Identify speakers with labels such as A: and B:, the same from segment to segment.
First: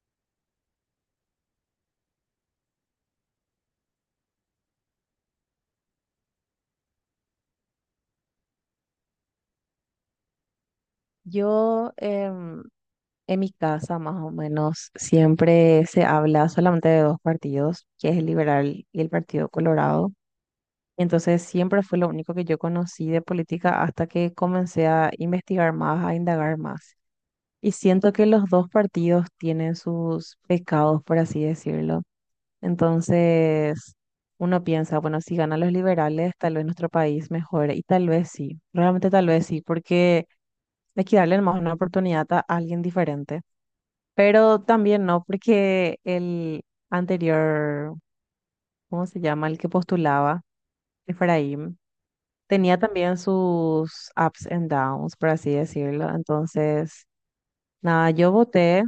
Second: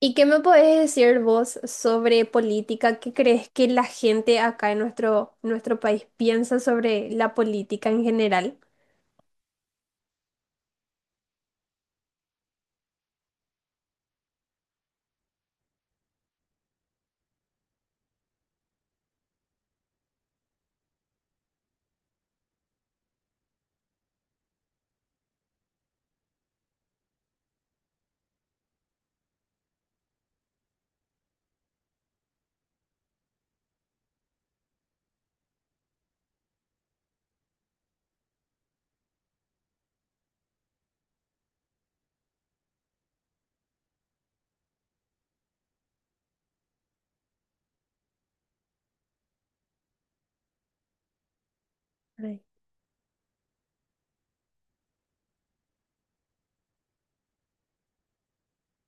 A: ¿Y qué me podés decir vos sobre política? ¿Qué crees que la gente acá en nuestro país piensa sobre la política en general?
B: Yo em, en mi casa más o menos siempre se habla solamente de dos partidos, que es el Liberal y el Partido Colorado. Entonces siempre fue lo único que yo conocí de política hasta que comencé a investigar más, a indagar más. Y siento que los dos partidos tienen sus pecados, por así decirlo. Entonces uno piensa, bueno, si ganan los liberales, tal vez nuestro país mejore. Y tal vez sí, realmente tal vez sí, porque de que darle más una oportunidad a alguien diferente. Pero también no, porque el anterior, ¿cómo se llama? El que postulaba, Efraín,
A: Ay.
B: tenía también sus ups and downs, por así decirlo. Entonces, nada, yo voté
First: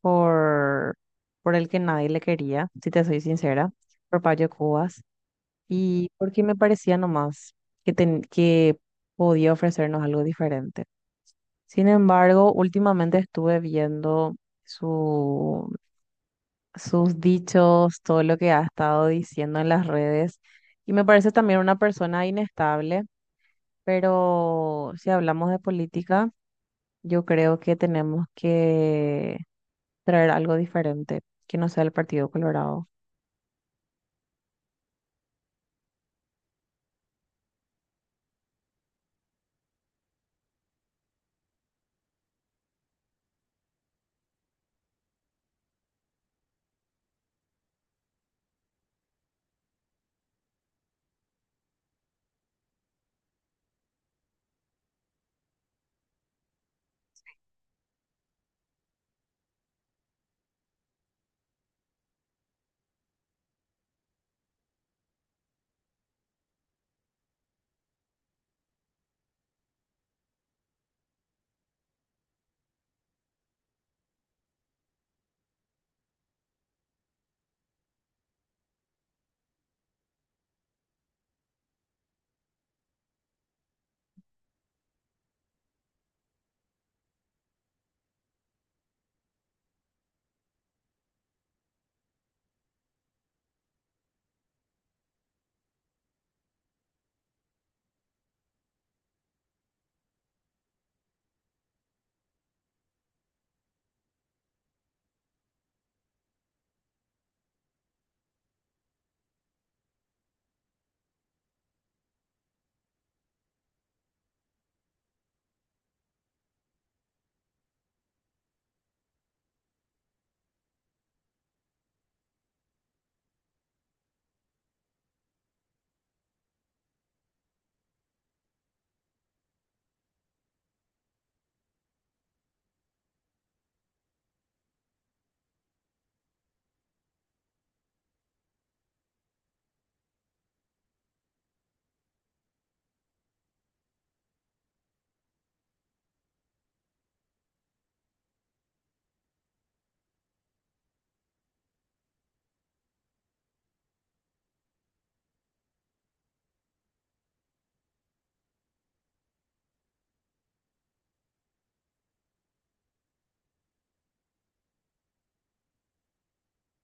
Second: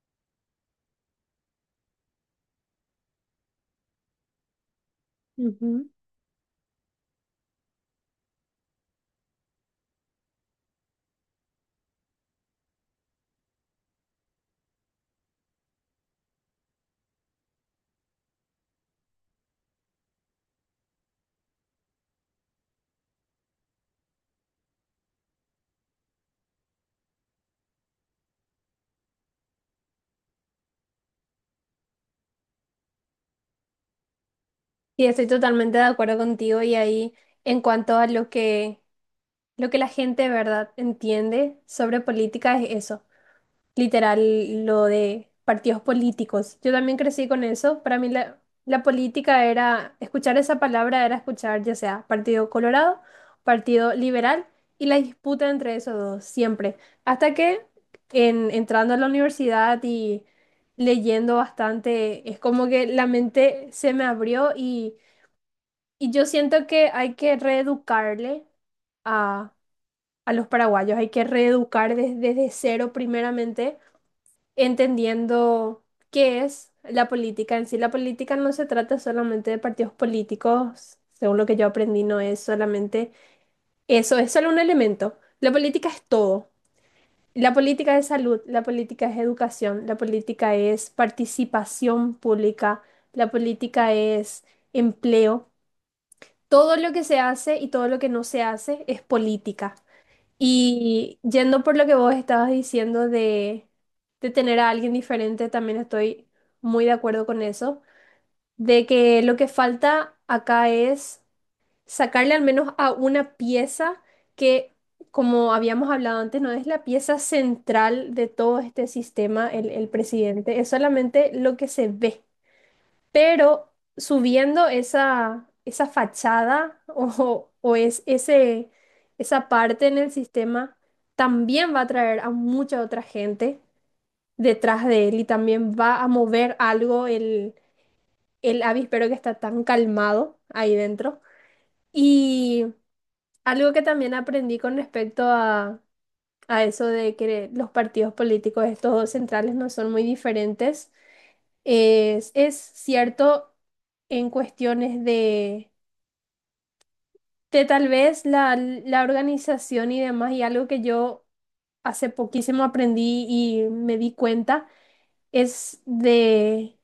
B: por, por el que nadie le quería, si te soy sincera, por Payo Cubas,
A: Ujú.
B: y porque me parecía nomás que podía ofrecernos algo diferente. Sin embargo, últimamente estuve viendo su, sus dichos, todo lo que ha estado diciendo en las redes, y me parece también una persona inestable, pero si hablamos de política, yo creo que tenemos que traer algo diferente, que no sea el Partido Colorado.
A: Sí, estoy totalmente de acuerdo contigo y ahí en cuanto a lo que la gente, ¿verdad?, entiende sobre política es eso. Literal lo de partidos políticos. Yo también crecí con eso. Para mí la política era, escuchar esa palabra era escuchar ya sea Partido Colorado, Partido Liberal y la disputa entre esos dos, siempre. Hasta que entrando a la universidad y leyendo bastante, es como que la mente se me abrió y yo siento que hay que reeducarle a, a los paraguayos, hay que reeducar desde cero primeramente entendiendo qué es la política en sí. La política no se trata solamente de partidos políticos, según lo que yo aprendí, no es solamente eso, es solo un elemento. La política es todo. La política es salud, la política es educación, la política es participación pública, la política es empleo. Todo lo que se hace y todo lo que no se hace es política. Y yendo por lo que vos estabas diciendo de tener a alguien diferente, también estoy muy de acuerdo con eso, de que lo que falta acá es sacarle al menos a una pieza que, como habíamos hablado antes, no es la pieza central de todo este sistema, el presidente, es solamente lo que se ve. Pero subiendo esa fachada o es ese, esa parte en el sistema, también va a atraer a mucha otra gente detrás de él y también va a mover algo el avispero que está tan calmado ahí dentro. Y algo que también aprendí con respecto a eso de que los partidos políticos, estos dos centrales, no son muy diferentes, es cierto en cuestiones de tal vez la organización y demás, y algo que yo hace poquísimo aprendí y me di cuenta, es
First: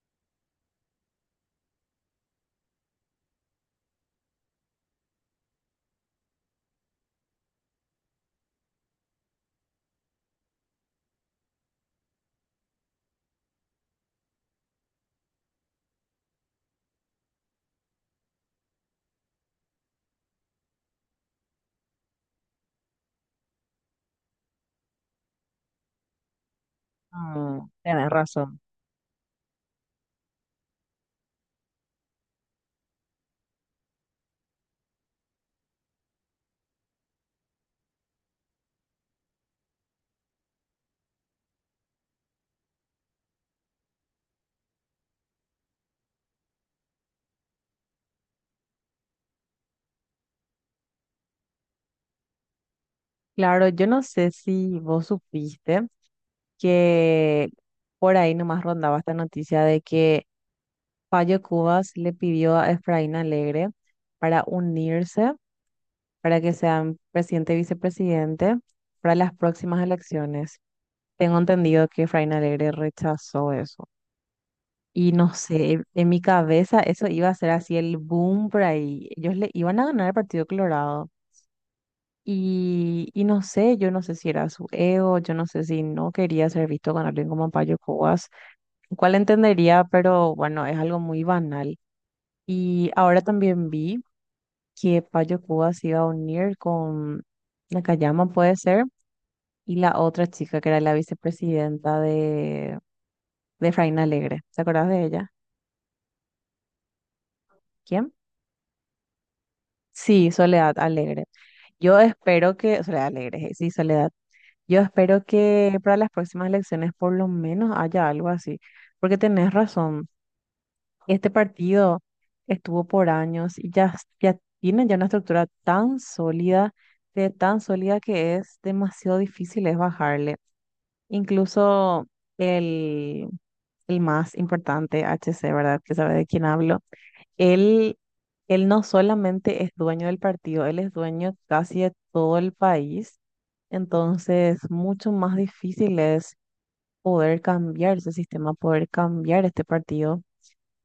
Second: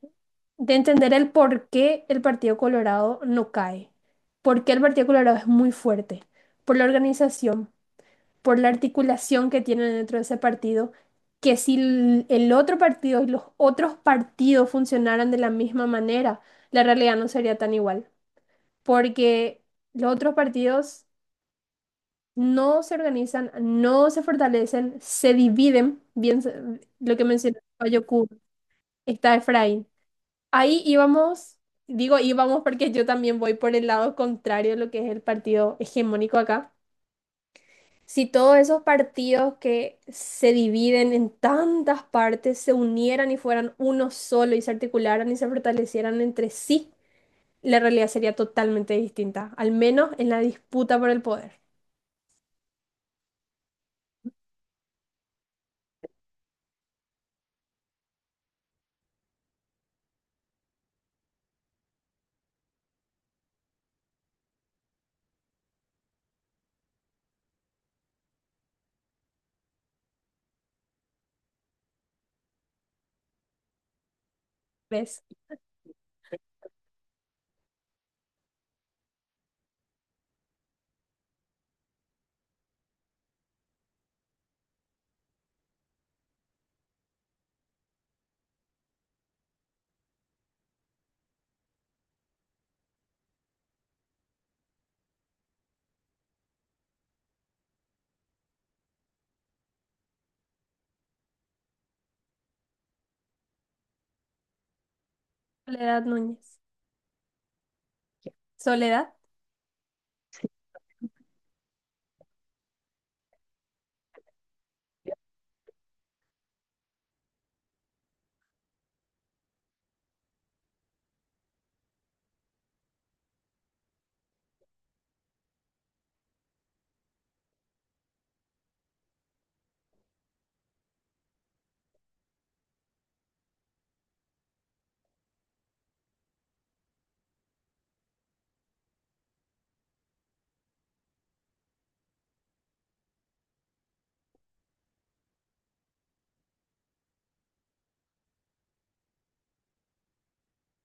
A: de entender el por qué el Partido Colorado no cae, por qué el Partido Colorado es muy fuerte, por la organización, por la articulación que tienen dentro de ese partido, que si el otro partido y los otros partidos funcionaran de la misma manera, la realidad no sería tan igual, porque los otros partidos no se organizan, no se fortalecen, se dividen, lo que mencionó
B: Mm, tenés
A: Bayokú,
B: razón.
A: está Efraín. Ahí íbamos, digo íbamos porque yo también voy por el lado contrario de lo que es el partido hegemónico acá. Si todos esos partidos que se dividen en tantas partes se unieran y fueran uno solo y se articularan y se fortalecieran entre sí, la realidad sería totalmente distinta, al menos en la disputa por el poder.
B: Claro, yo no sé si vos supiste que por ahí nomás rondaba esta noticia de que Payo Cubas le pidió a Efraín Alegre para unirse, para que sean presidente y vicepresidente para las próximas elecciones. Tengo entendido que Efraín Alegre rechazó eso. Y
A: ¿Ves?
B: no sé, en mi cabeza eso iba a ser así el boom por ahí. Ellos le iban a ganar el Partido Colorado. Y no sé, yo no sé si era su ego, yo no sé si no quería ser visto con alguien como Payo Cubas, lo cual entendería, pero bueno, es algo muy banal. Y ahora también vi que Payo Cuba se iba a unir con Nakayama, puede ser, y la otra chica que era la vicepresidenta de Efraín Alegre. ¿Te acordás de ella?
A: Soledad Núñez.
B: ¿Quién?
A: Soledad.
B: Sí, Soledad Alegre. Yo espero que, Soledad Alegre, sí, Soledad. Yo espero que para las próximas elecciones por lo menos haya algo así, porque tenés razón. Este partido estuvo por años y ya, ya tiene ya una estructura tan sólida, de tan sólida que es demasiado difícil es bajarle. Incluso el, el más importante, H C, ¿verdad? Que sabe de quién hablo. Él, él no solamente es dueño del partido, él es dueño casi de todo el país. Entonces, mucho más difícil es poder cambiar ese sistema, poder cambiar este partido,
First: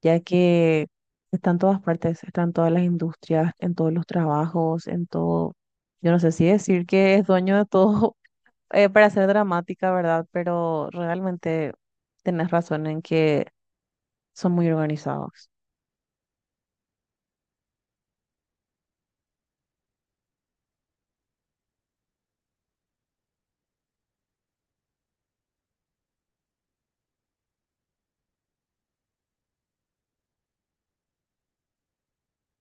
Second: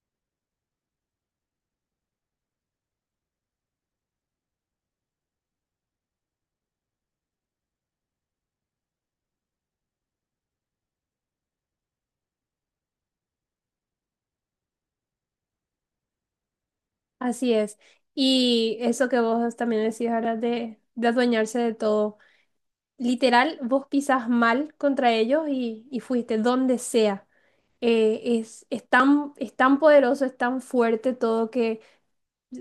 B: ya que está en todas partes, está en todas las industrias, en todos los trabajos, en todo. Yo no sé si decir que es dueño de todo para ser dramática, ¿verdad? Pero realmente tenés razón en que son muy organizados.
A: Así es. Y eso que vos también decís ahora de adueñarse de todo. Literal, vos pisas mal contra ellos y fuiste donde sea. Es, es tan poderoso, es tan fuerte todo,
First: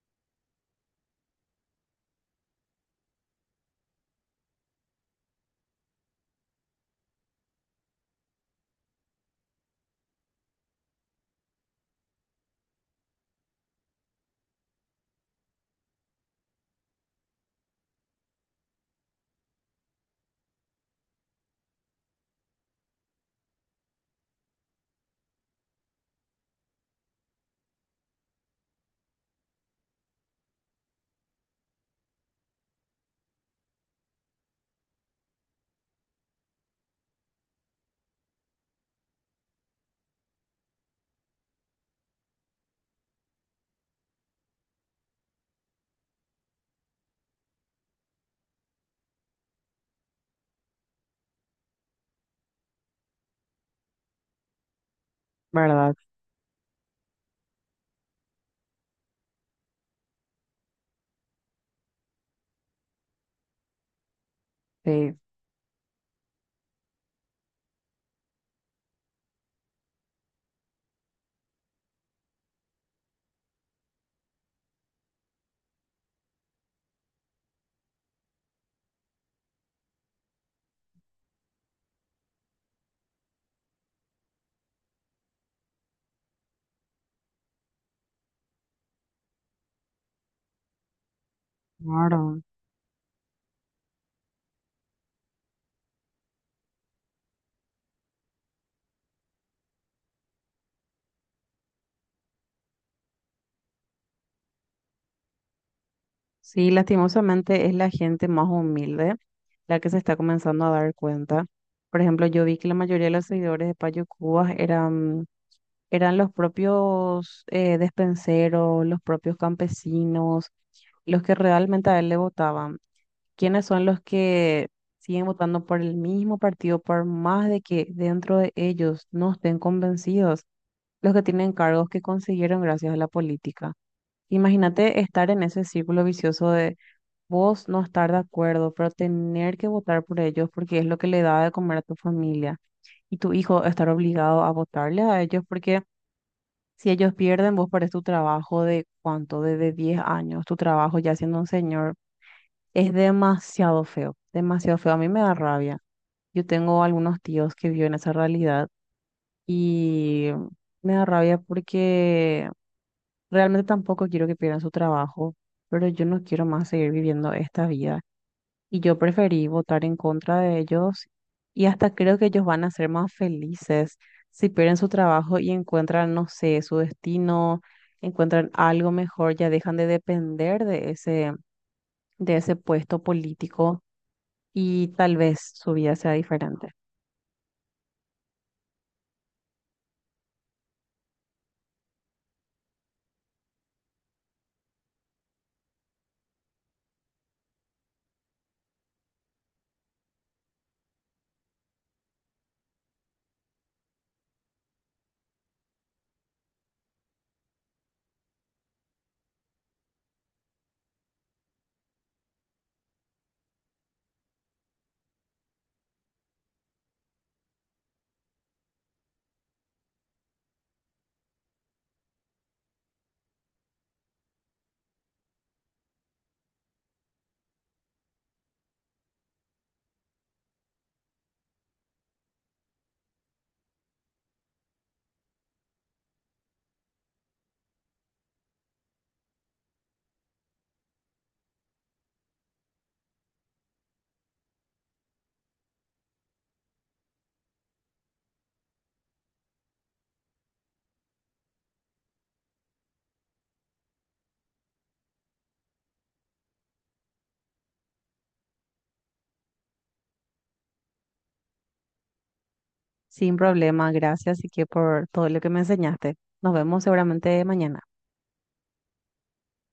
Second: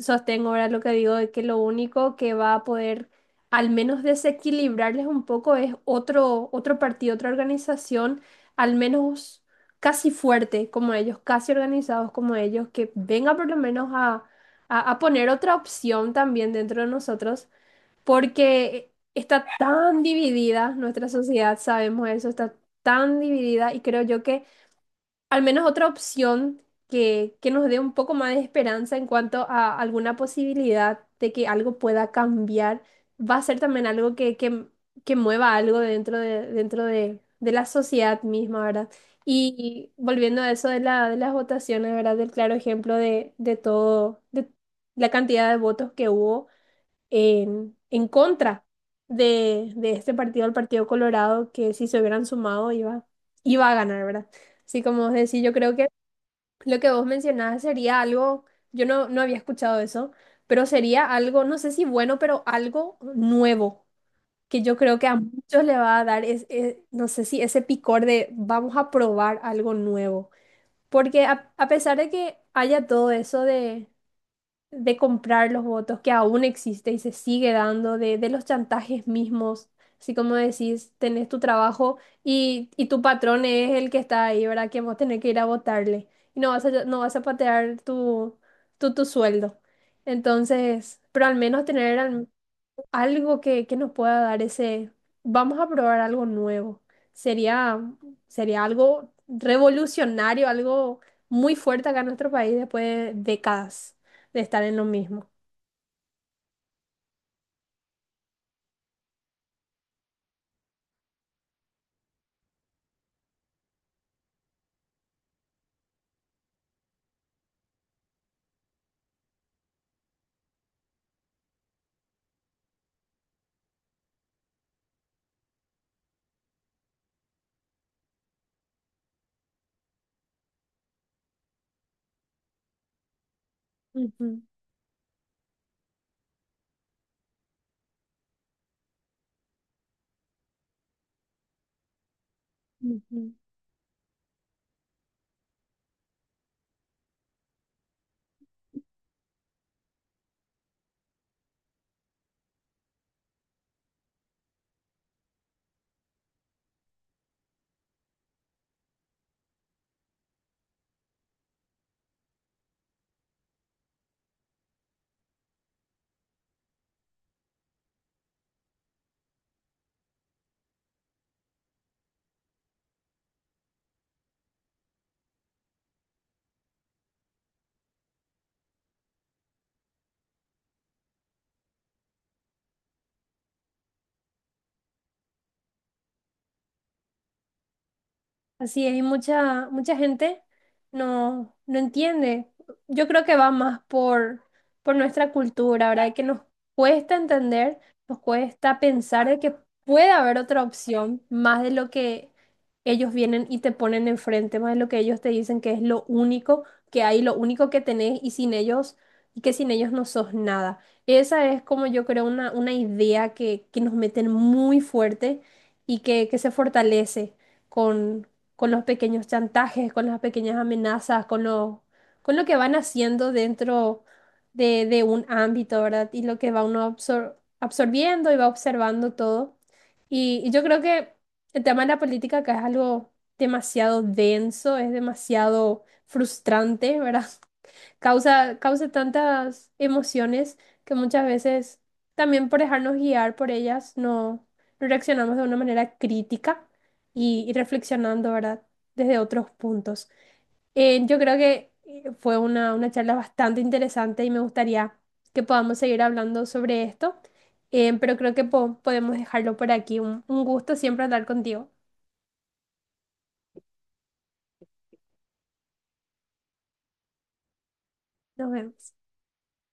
A: sostengo ahora lo que digo de que lo único que va a poder al menos desequilibrarles un poco es otro, otro partido, otra organización, al menos casi fuerte como ellos, casi organizados como ellos, que venga por lo menos a poner otra opción también dentro de nosotros, porque está tan dividida nuestra sociedad, sabemos eso, está tan dividida y creo yo que al menos otra opción que nos dé un poco más de esperanza en cuanto a alguna posibilidad de que algo pueda cambiar, va a ser también algo que mueva algo dentro de la sociedad misma, ¿verdad? Y volviendo a eso de de las votaciones, ¿verdad? Del claro ejemplo de todo, de la cantidad de votos que hubo en contra de este partido, el Partido Colorado, que si se hubieran sumado iba a ganar, ¿verdad? Así como vos decís, yo creo que
B: ¿Verdad?
A: lo que vos mencionabas sería algo, yo no, no había escuchado eso, pero sería algo, no sé si bueno, pero algo nuevo, que yo creo que a
B: Sí,
A: muchos le va a dar, no sé si ese picor de vamos a probar algo nuevo. Porque a pesar de que haya todo eso de comprar los votos que aún existe y se sigue dando, de los chantajes mismos, así como decís, tenés tu trabajo y tu patrón es el que está ahí, ¿verdad? Que vos tenés que ir a votarle y no vas no vas a patear tu sueldo. Entonces, pero al menos
B: claro.
A: algo que nos pueda dar ese, vamos a probar algo nuevo. Sería, sería algo revolucionario, algo muy fuerte acá en nuestro país después de décadas de estar en lo mismo.
B: Sí, lastimosamente es la gente más humilde la que se está comenzando a dar cuenta. Por ejemplo, yo vi que la mayoría de los seguidores de Payo Cubas eran los propios despenseros, los propios campesinos, los que realmente a él le votaban. ¿Quiénes son los que siguen votando por el mismo partido, por más de que dentro de ellos no estén convencidos los que tienen cargos que consiguieron gracias a la política?
A: Ujú,
B: Imagínate estar en ese círculo vicioso de vos no estar de acuerdo, pero tener que votar por ellos porque es lo que le da de comer a tu familia y
A: ujú.
B: tu hijo estar obligado a votarle a ellos porque si ellos pierden, vos perdés tu trabajo de cuánto, de 10 años, tu trabajo ya siendo un señor es demasiado feo, demasiado feo. A mí me da rabia. Yo tengo algunos tíos que viven esa realidad y me da rabia porque realmente tampoco quiero que pierdan su trabajo, pero yo no quiero más seguir viviendo esta vida. Y yo preferí votar en contra de ellos y hasta creo que ellos van a ser más felices si pierden su trabajo y encuentran, no sé, su destino, encuentran algo mejor, ya dejan de depender de ese puesto político y tal vez su vida sea diferente.
A: Así es, y mucha gente no, no entiende. Yo creo que va más por nuestra cultura, ¿verdad? Que nos cuesta entender, nos cuesta pensar de que puede haber otra opción más de lo que ellos vienen y te ponen enfrente, más de lo que ellos te dicen que es lo único que hay, lo único que tenés y sin ellos, y que sin ellos no sos nada. Esa es como yo creo una idea que nos meten muy fuerte y que se fortalece con con los pequeños chantajes, con las pequeñas amenazas, con lo que van haciendo dentro de un ámbito, ¿verdad? Y lo que va uno absorbiendo y va observando todo. Y yo creo que el tema de la política acá es algo demasiado denso, es demasiado frustrante, ¿verdad? causa, causa tantas emociones que muchas veces también por dejarnos guiar por ellas no, no reaccionamos de una manera crítica y reflexionando, ¿verdad? Desde otros puntos. Yo creo que fue una charla bastante interesante y me gustaría que podamos seguir hablando sobre esto, pero creo que podemos dejarlo por aquí. Un gusto siempre hablar contigo.
B: Sin problema, gracias y que por todo lo que me enseñaste. Nos vemos seguramente mañana.
A: Nos vemos.